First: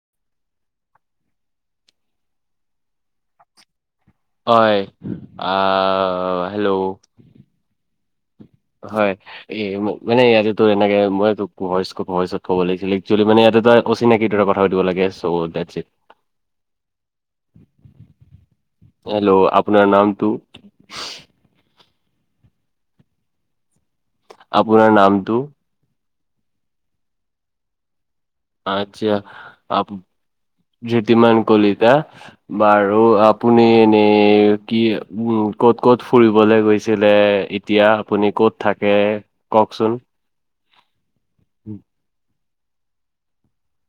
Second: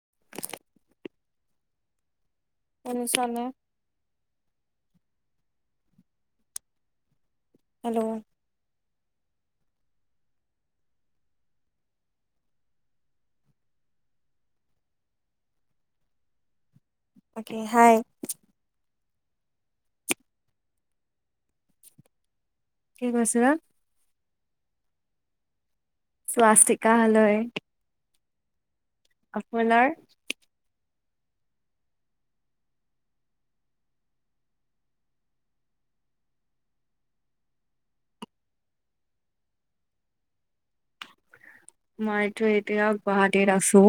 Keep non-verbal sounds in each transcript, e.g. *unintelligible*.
*unintelligible* শুনিছ নে। হয় আ হেল্ল' হেল্ল' হয় এই মানে ইয়াতে তোৰ এনেকে মই ভই ভইচত ক'ব লাগিছিল একচেলি মানে ইয়াতে তই। অচিনাকীৰ দৰে কথা পাতিব লাগে চ' ডেডচ ইট। তাকে হাই। হেল্ল' আপোনাৰ নামটো। কি কৈছে লা আপোনাৰ নামটো। স্বাস্তিকা হালৈ আচ্ছা আ আপোনাৰ জ্যোতিমান কলিতা বাৰু আপুনি এনেই কি উম ক'ত ক'ত ফুৰিবলে গৈছিলে। এতিয়া আপুনি ক'ত থাকে কওকচোন। উম মইটো এতিয়া গুৱাহাটীত আছো।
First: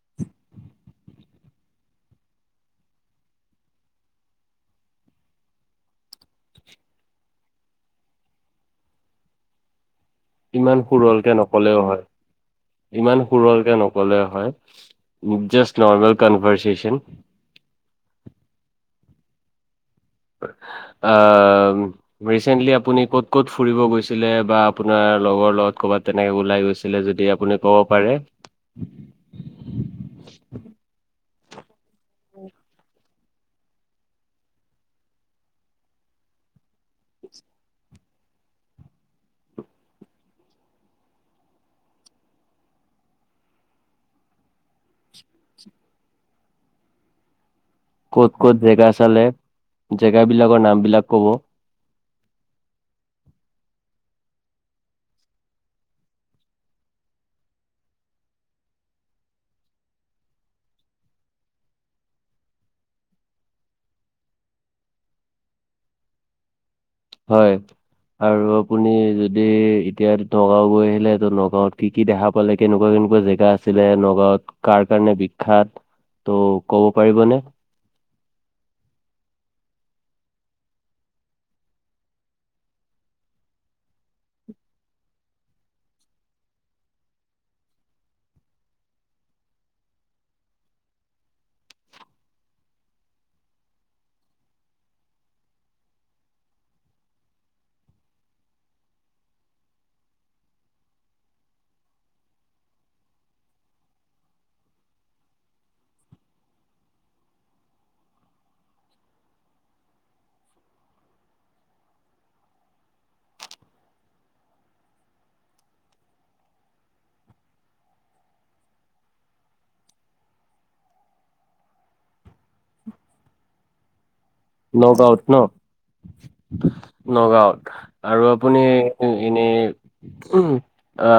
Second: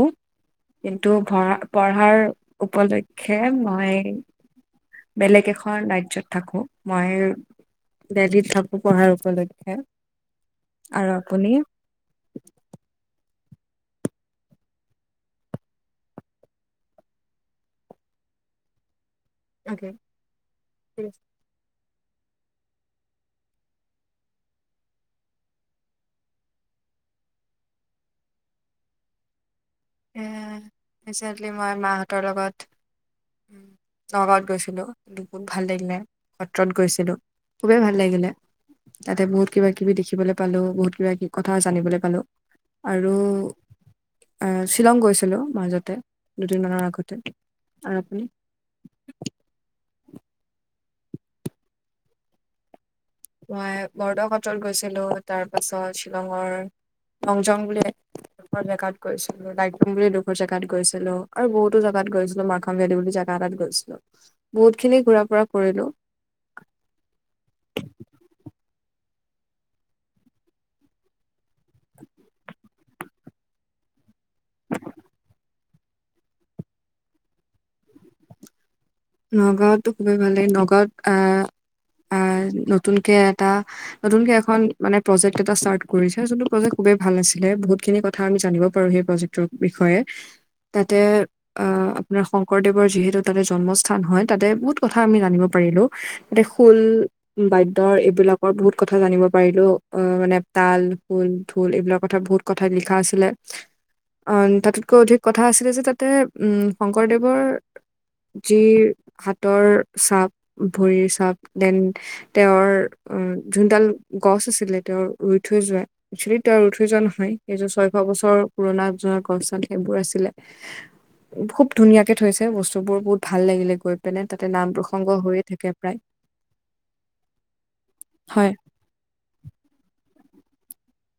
কিন্তু পঢ়া পঢ়াৰ উপলক্ষে মই। বেলেগ এখন ৰাজ্যত। থাকো মই দেল্লহিত থাকো পঢ়াৰ উপলক্ষে ইমান আৰু সুৰলকে আপুনি? নকলেও হয়। ইমান ‌সুৰল‌ নকলেও হয়। Just normal conversation. অকে। অ', ঠিক আছে। আহ ৰিচেণ্টলি আপুনি ক'ত ক'ত ফুৰিব গৈছিলে? বা আপোনাৰ লগৰ লগত ক'ৰবাত তেনেকে ওলাই গৈছিলে? যদি আপুনি। ক'ব পাৰে। এ, ৰিচেণ্টলি মই মাৰহতৰ লগত- নগাঁৱত গৈছিলো। ভাল লাগিলে সত্ৰত গৈছিলো। খুবেই ভাল লাগিলে। তাতে বহুত কিবা কিবি দেখিবলৈ পালো। বহুত কিবা কিবি কথা জানিবলৈ পালো আৰু- আহ, শ্বিলং গৈছিলো মাজতে দুদিনমানৰ আগতে। আৰু আপুনি? ক'ত ক'ত জেগা চালে জেগা বিলাকৰ নাম বিলাক ক'ব- মই বৰদহটল গৈছিলো তাৰ পাছত শ্বিলঙৰ লংজং বুলি- দুখৰ জেগাত গৈছিলো লাইটলম বুলি এদোখৰ জেগাত গৈছিলো আৰু বহুতো জেগাত গৈছিলো মা- ভেলি বুলি জোগা এটাত গৈছিলো, বহুত খিনি ঘুৰা ফুৰা কৰিলো। হয়, আৰু আপুনি যদি এতিয়া নগাঁও গৈ আহিলেটো নগ- ঘৰত কি কি দেখা পালে? কেনেকুৱা কেনেকুৱা জেগা- আছিলে নগাঁৱত কাৰ কাৰণে বিখ্যাত ত' ক'ব পাৰিবনে? নগাঁওতো খুবেই ভাল লাগে। নগাঁওত আহ নতুনকে এটা- নতুনকে এখন মানে প্ৰজেক্ট এটা ষ্টাত কৰিছে। যোনটো প্ৰজেক্ট খুবেই ভাল আছিলে বহুতখিনি কথা আমি জানিব পাৰো। সেই প্ৰজেক- তোৰ বিষয়ে তাতে অঁ' আপোনাৰ শংকৰদেৱৰ যিহেতু তাতে জনম- স্থান হয়। তাতে বহুত কথা আমি জানিব পাৰিলো। তাতে শূল বাদ্যৰ এইবিলাকৰ বহুত কথা জানিব পাৰিলো। অঁ' মানে তাল খুল ঢোল এইবিলাকৰ কথা বহুত- কথাত লিখা আছিলে। অঁ তাতোতকৈ অধিক কথা আছিলে যে, তাতে উম শংকৰদেৱৰ- যি হাতৰ চাপ ভৰিৰ চাপ দেন- তেওঁৰ যোনডাল গছ আছিলে তেওঁৰ ৰুই থৈ যোৱা- একচুৱেলি তয় ৰুই থৈ যোৱা নহয়। এইযোৰ ছয়শ বছৰৰ পুৰণা যোৱা গচান সেইবোৰ আছিলে। খুব ধুনীয়াকে থৈছে বস্তু বোৰ বহুত ভাল লাগিলে গৈ। তেনে তাতে নাপ- নগাঁওত ন নগাঁৱত আৰু হয় আপুনি- এনেই আ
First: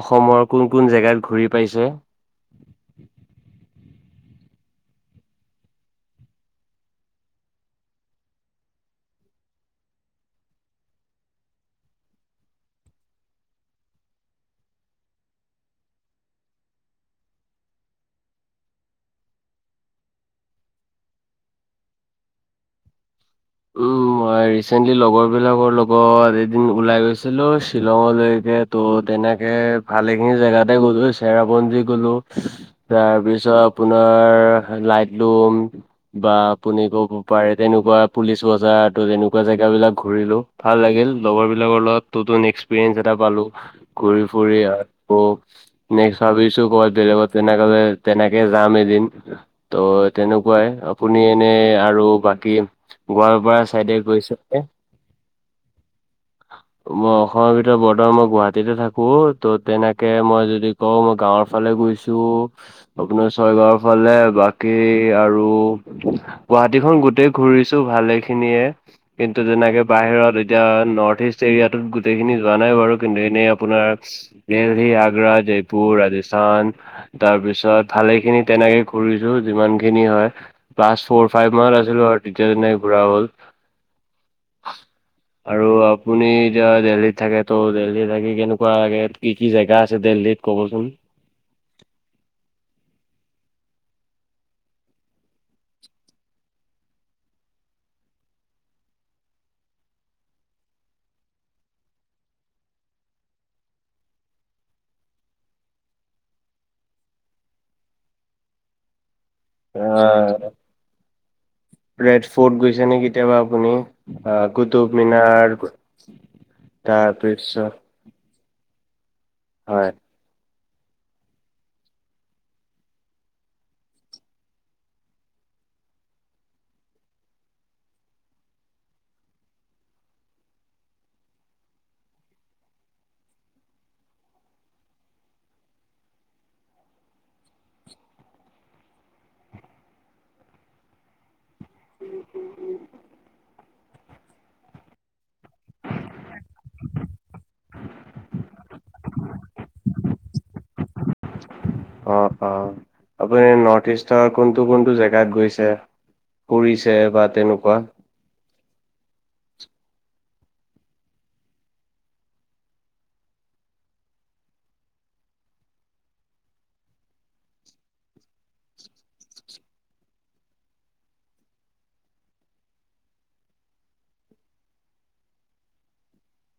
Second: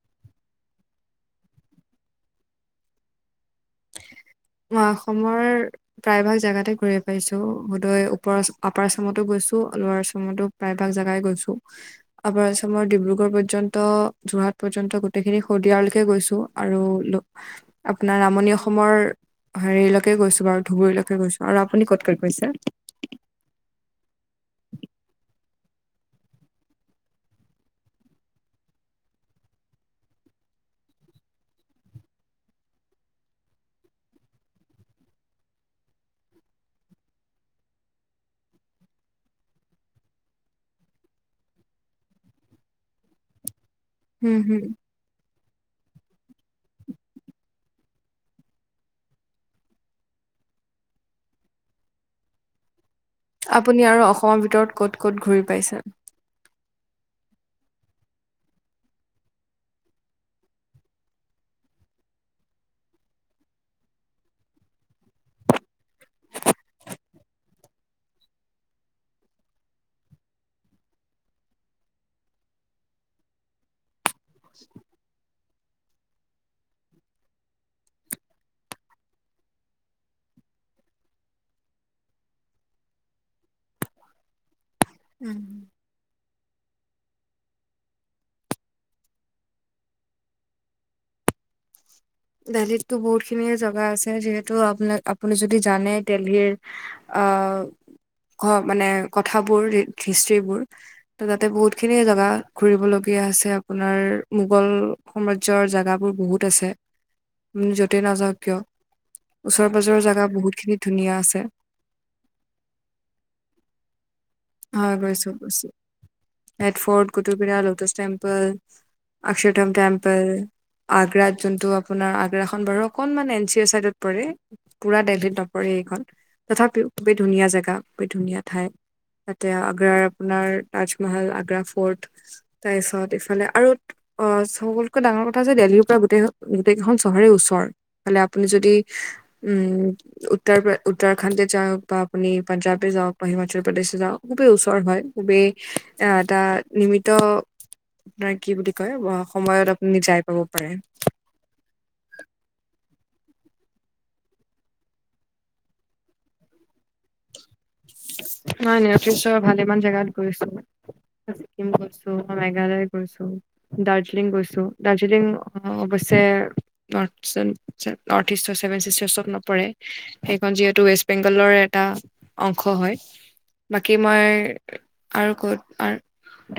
অসমৰ কোন কোন জেগাত ঘূৰি পাইছে? মই অসমৰ- প্ৰায় ভাগ জেগাতে ঘূয়ে পাইছো হুদয় ওপৰ অপাৰ আচামতো গৈছো লৌৱাৰাৰ আচামতো- প্ৰায়ভাগ জাগাই গৈছো। আপাৰ আচামাৰৰ ডিব্ৰুগড় পৰ্যন্ত যোৰহাট পৰ্যন্ত গোটেইখিনি শদিয়াললৈকে গৈছো। আৰু নো আপোনাৰ নামনীয় অস- অসমৰ হেৰিলৈকে গৈছো বাৰু ধুবুৰীলৈকে গৈছো আৰু আপুনি ক'ত ক'ত কৈ গৈছে? উম, *inaudible* মই ৰিচেন্টলি লগৰ বিলাকৰ লগত এদিন ওলাই গৈছিলো শ্বিলঙলৈকে- ত' তেনেকে ভালেখিনি জেগাতে গ'লো চেৰাপঞ্জী গলো- তাৰ পিছত আপোনাৰ লাইট লুম- বা আপুনি ক'ব পাৰে তেনেকুৱা- পুলিচ বজাৰ ত তেনেকুৱা জেগা বিলাক ঘুৰিলো ভাল লাগিল লগৰ বিলাকৰ লগত তোটো নেক্স- একপ্ৰিৰিয়েঞ্চ এটা পালো ঘূৰি উম ফুৰি। হুম অ'নেক্স ভাবিছো ক বেলেগত তেনেকে তেনেকে যাম এদিন। ত' তেনেকুৱাই আপুনি এনেই আৰু বাকী- গোৱালপাৰা আপুনি চাইডে আৰু গৈছে অসমৰ নে? ভিতৰত ক'ত ক'ত ঘূৰি পাইছে? মই অসমৰ ভিতৰত বৰতমান মই গুৱাহাটীতে থাকো ত' তেনেকে মই যদি- কওঁ, মই গাঁৱৰ ফালে ঘুৰিছো- আপোনাৰ ছয়গাঁৱৰ ফালে বাকী আৰু গুৱাহাটীখন গোটেই ঘুৰিছো। ভালে খিনিয়ে কিন্তু যেনেকৈ বাহিৰত এতিয়া নৰ্থ ইষ্ট এৰিয়াটোত গোটেইখিনি যোৱা নাই বাৰু কিন্তু এনেই আপোনাৰ দেলহি আগ্ৰা জয়পুৰ ৰাজস্থান তাৰ পিছত ভালেখিনি তেনেকে ঘূৰিলোঁ যিমান খিনি হয়। ক্লাছ ফ'ৰ ফাইভ মানত আছিলোঁ আৰু তেতিয়া তেনেকে ঘুৰা হ'ল। *inaudible* আৰু আপুনি এতিয়া দেল্হীত থাকে তো দেল্হী থাকি কেনেকুৱা লাগে কি, কি জেগা আছে দেলহীত ক'বচোন। দেল্হীতো বহুত খিনিয়ে জেগা আছে যিহেতু আপ-আপুনি যদি জানে দেলহীৰ অহ মানে কথাবোৰ হিষ্টীবোৰ ত তাতে বহুত খিনিয়ে জোগা ঘুৰিবলগীয়া আছে আপোনাৰ মোগল সাম্ৰাজ্যৰ জেগাবোৰ বহুত আছে। য'তে নাযাও কিয় ওচৰে পাজৰৰ জাগা আহ বহুত খিনি ধুনীয়া আছে। ৰেড ফৰ্ট গৈছে নে কেতিয়াবা আপুনি কুটুব মিনাৰ ৰেডফ'ৰ্ট কুটুবমিনাৰ তাৰপিছত ল'টাছ টেম্পল অক্ষতম হয় টেম্পল আগ্ৰাত যোনটো আপোনাৰ আগ্ৰাখন বাৰু অকনমান এন চি অৰ চাইডত পৰে পুৰা দেল্হীত নপৰে এইখন তথাপিও খুবেই ধুনীয়া জেগা খুবেই ধুনীয়া ঠাই। তাতে আগ্ৰাৰ আপোনাৰ তাজমল আগ্ৰা ফৰ্ট তাৰ পিছত ইফালে আৰু অ', চবতকৈ ডাঙৰ কথা যে দেল্হীৰ পৰা গোটেই গোটেই খন চহৰে ওচৰ। ফালে আপুনি যদি উম উত্তৰ উত্তৰাখাণ্ডে যাওঁক। বা আপনি পঞ্জাবে যাওঁক *unintelligible* উত্তৰ প্ৰদেশে যাওঁক খুবেই ওচৰ হয় খুবেই এ এটা নিমিত আপোনাৰ কি বুলি কয় সময়ত আপুনি যাই পাব পাৰে। অ অ *inaudible* আপুনি নৰ্থ ইষ্টৰ কোনটো কোনটো জেগাত গৈছে। পৰিছে বা তেনেকুৱা। নাই নাই নৰ্থ ইষ্টৰ ভালেমান জাগাত গৈছোঁ। ছিকিম গৈছোঁ বা মেঘালয় গৈছোঁ। দাৰ্জিলিং গৈছোঁ দাৰ্জিলিং অৱশ্যে ন নৰ্থ ইষ্টৰ ছেভেন চিটাৰচত নপৰে। সেইখন যিহেতু ৱেষ্ট বেংগলৰ এটা অংশ হয় বাকী মই আৰু ক'ত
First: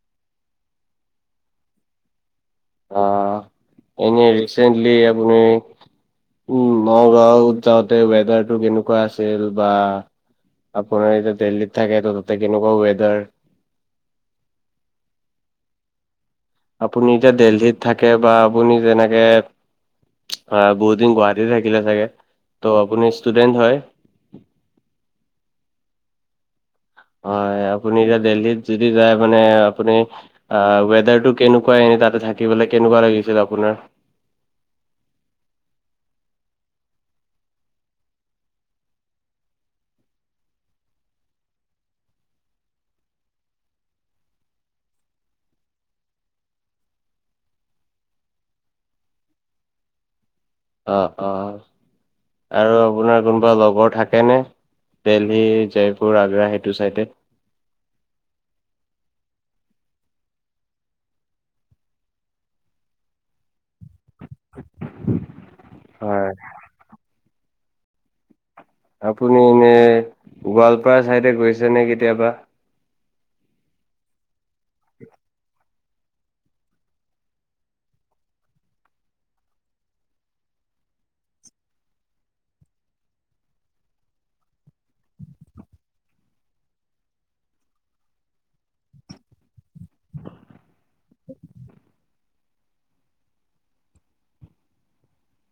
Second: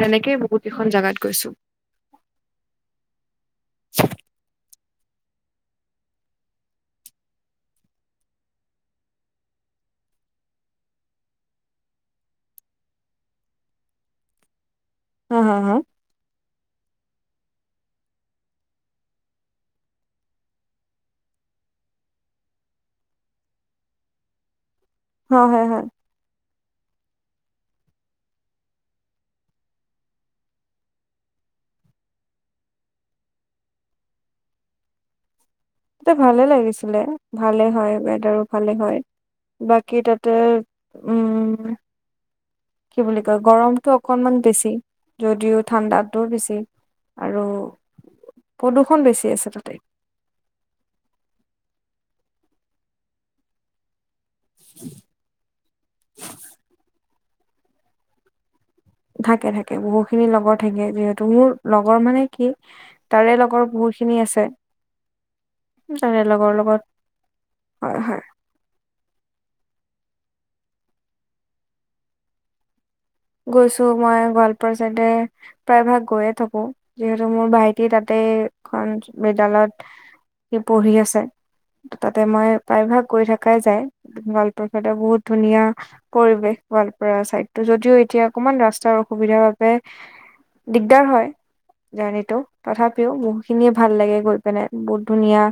তেনেকেই বহুত কেইখন জাগাত গৈছোঁ। অ', এনেই ৰিচেণ্টলি আপুনি উম নগাঁৱত যাওঁতে ৱেডাৰ টো কেনেকুৱা আছিল বা। আপুনি এতিয়া দিল্লীত থাকে তো তাতে কেনেকুৱা ৱেডাৰ হ হা হা আপুনি এতিয়া দেলহীত থাকে বা আপুনি যেনেকে অ', বহুত দিন গুৱাহাটীতে থাকিলে চাগে ত' আপুনি ষ্টুডেন্ট হয়। হয়, হয়, হয়। হয় আপুনি এতিয়া দিল্হীত যদি যায় মানে আপুনি অ', ৱেডাৰটো কেনেকুৱা এনেই তাতে থাকিবলৈ কেনেকুৱা লাগিছিল আপোনাৰ তাতে ভালে লাগিছিলে ভালে হয় ৱেডাৰো ভালে হয়। বাকী তাতে উম কি বুলি কয় গৰমতটো অকনমান বেছি যদিও ঠাণ্ডাতটোও বেছি। আৰু প্ৰদূষণ বেছি আছে তাতে। অ', অ' আৰু আপোনাৰ কোনোবা লগৰ থাক তেনে দেলহী, জয়পুৰ, আগ্ৰা সেইটো চাইডে? থাকে থাকে, বহুতখিনি লগৰ থাকে, যিহেতু মোৰ লগৰ মানে কি তাৰে লগৰ বহু খিনি আছে, তাৰে হয়, লগৰ লগত, হয় হয়। আপুনি এনে গোৱালপাৰা চাইডে গৈছেনে কেতিয়াবা? গৈছোঁ মই গোৱালপাৰা চাইডে প্ৰায় ভাগ গৈয়ে থাকোঁ, যিহেতু মোৰ ভাইটি তাতে এখন বিদ্যালয়ত সি পঢ়ি আছে। ত' তাতে মই প্ৰায়ভাগ গৈ থাকাই যায়, গোৱালপাৰা খতে বহুত ধুনীয়া পৰিৱেশ গোৱালপাৰা চাইডটো, যদিও এতিয়া অকমান ৰাস্তাৰ অসুবিধাৰ বাবে দিগদাৰ হয়। জাৰ্ণিটো তথাপিও বহুতখিনিয়ে ভাল লাগে গৈ পেলাই, বহুত ধুনীয়া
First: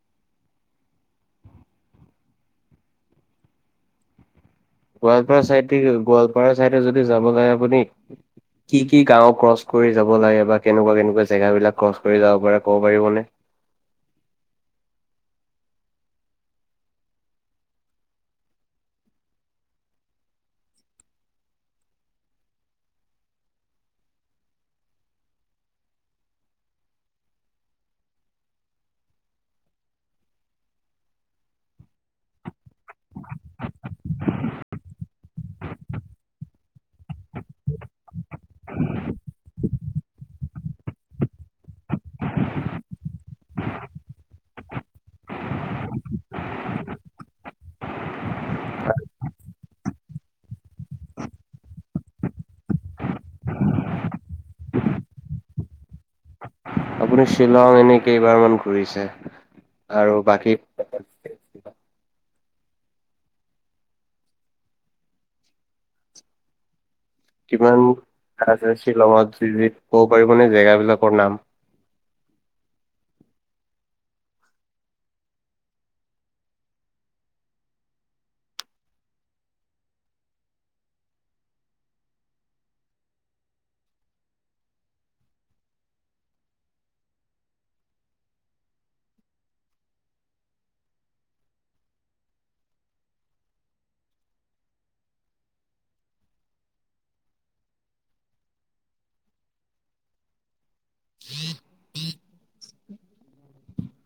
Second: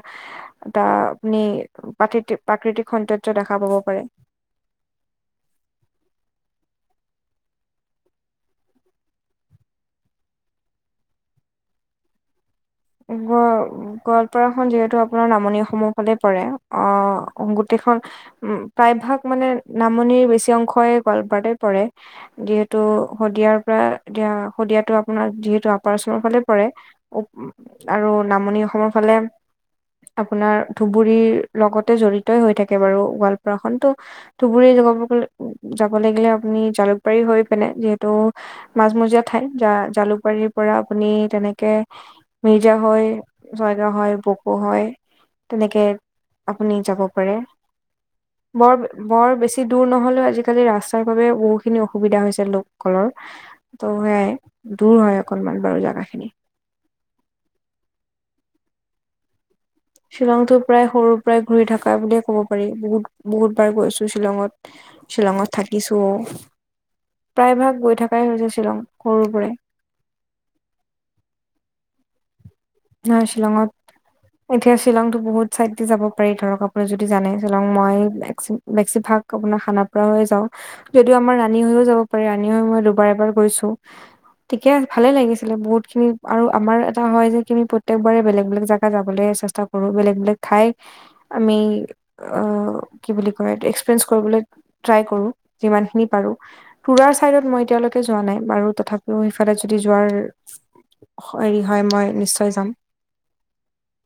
এটা আপুনি প্ৰাত্ৰিতি-প্ৰাকৃতিক সৌন্দৰ্য দেখা পাব পাৰে। গোৱালপাৰা চাইডে, গোৱালপাৰা চাইডে যদি যাব লাগে আপুনি কি কি গাওঁ ক্ৰছ কৰি যাব লাগে বা কেনেকুৱা কেনেকুৱা জেগাবিলাক ক্ৰচ কৰি যাব পাৰে ক'ব পাৰিবনে? *unintelligible* পাৰাখন যিহেতু আপোনাৰ নামনি অসমৰ ফালে পৰে আ, গোটেইখন উ, প্ৰায় ভাগ মানে নামনিৰ বেছি অংশই গোৱালপাৰাতে পৰে। যিহেতু শদিয়াৰ পৰা দিয়া, শদিয়াটো আপোনাৰ যিহেতু আপাৰ আচামৰ ফালে পৰে। উ, আৰু নামনি অসমৰ ফালে আপোনাৰ ধুবুৰীৰ লগতে জড়িতই হৈ থাকে বাৰু গোৱালপাৰাখন ত' ধুবুৰী *unintelligible* যাব লাগিলে আপুনি জালুকবাৰী হৈ পিনে যিহেতু মাজমজীয়া ঠাই জা-জালুকবাৰীৰ পৰা আপুনি তেনেকে মিৰ্জা হৈ, চয়গাওঁ হৈ বোকো হৈ তেনেকে আপুনি যাব পাৰে। বৰ বৰ বেছি দূৰ নহ'লেও আজিকালি ৰাস্তাৰ বাবে বহুখিনি অসুবিধা হৈছে লোকসকলৰ। ত' সেয়াই, দূৰ হয় অকনমান বাৰু জাগাখিনি। আপুনি শ্বিলং এনে কেইবাৰমান ঘুৰিছে? শ্বিলংতো প্ৰায় সৰুৰ পৰাই ঘূৰি থকা বুলিয়ে ক'ব পাৰি, বহুত বহুত বাৰ গৈছোঁ শ্বিলঙত। শ্বিলঙত থাকিছোঁ কিমান আ, শ্বিলং সৰুৰ শ্বিলঙত যি পৰাই যি ক'ব পাৰিবনে জেগাবিলাকৰ নাম? নাই শ্বিলঙত এতিয়া শ্বিলংতো বহুত চাইডদি যাব পাৰি, ধৰক আপুনি যদি জানে শ্বিলং মই *unintelligible* ভাগ আপোনাৰ খানাপাৰা হৈ যাওঁ, যদিও আমাৰ ৰাণী হৈয়ো যাব পাৰি, ৰাণী হৈ মই দুবাৰ এবাৰ গৈছোঁ। ঠিকে, ভালে লাগিছিলে বহুতখিনি আৰু আমাৰ এটা হয় যে *unintelligible* প্ৰত্যেক বাৰে বেলেগ বেলেগ জাগা যাবলৈ চেষ্টা কৰোঁ, বেলেগ বেলেগ ঠাই আমি আ, কি বুলি কয় এইটো, এক্সপেৰিয়েন্স কৰিবলৈ ট্ৰাই কৰোঁ যিমানখিনি পাৰোঁ। পুৰাৰ চাইডত মই এতিয়ালৈকে যোৱা নাই, বাৰু তথাপিও সেইফালে যদি যোৱাৰ *unintelligible* হয়, মই নিশ্চয় যাম।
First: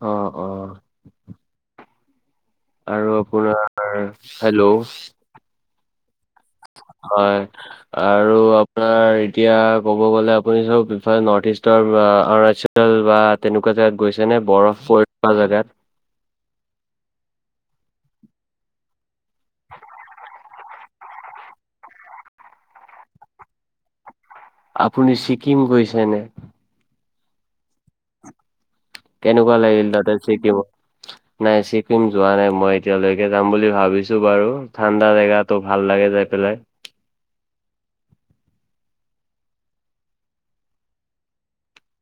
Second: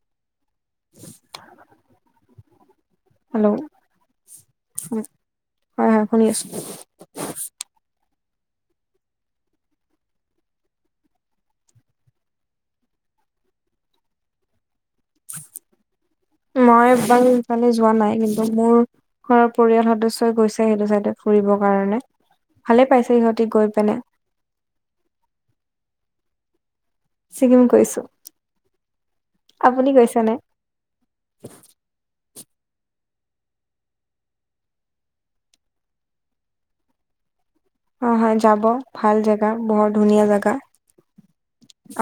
অ', অ'। আৰু হেল্ল' আপোনাৰ, হেল্ল'। হয় হয় শুনি আছোঁ হয়। আৰু আপোনাৰ এতিয়া ক'ব গ'লে আপুনি চব ইফালে নৰ্থ ইষ্টৰ *unintelligible* তেনেকুৱা জেগাত গৈছেনে, বৰফ পৰি থাকা জাগাত? মই বাহিৰফালে যোৱা নাই কিন্তু মোৰ ঘৰৰ পৰিয়াল সদস্যই গৈছে সেইটো চাইডে ফুৰিবৰ কাৰণে। ভালে পাইছে সিহঁতি গৈ পিনে। আপুনি ছিকিম গৈছেনে? ছিকিম গৈছো। কেনেকুৱা লাগিল তাতে চিকিমত? নাই ছিকিম যোৱা নাই মই এতিয়ালৈকে যাম বুলি ভাবিছো বাৰু ঠাণ্ডা জেগাত তো ভাল লাগে যাই পেলাই। অ হয় যাব, ভাল জেগা বৰ ধুনীয়া জেগা,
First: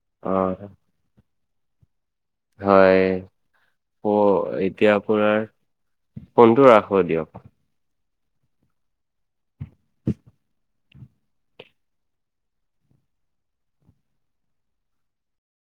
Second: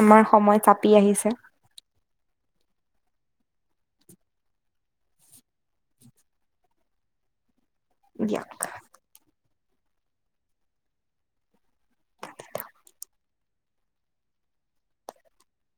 আমাৰ অ সময় চাপ পি আহিছে। হয়, অ', এতিয়া আপোনাৰ ফোনটো ৰাখো দিয়ক। দিয়ক।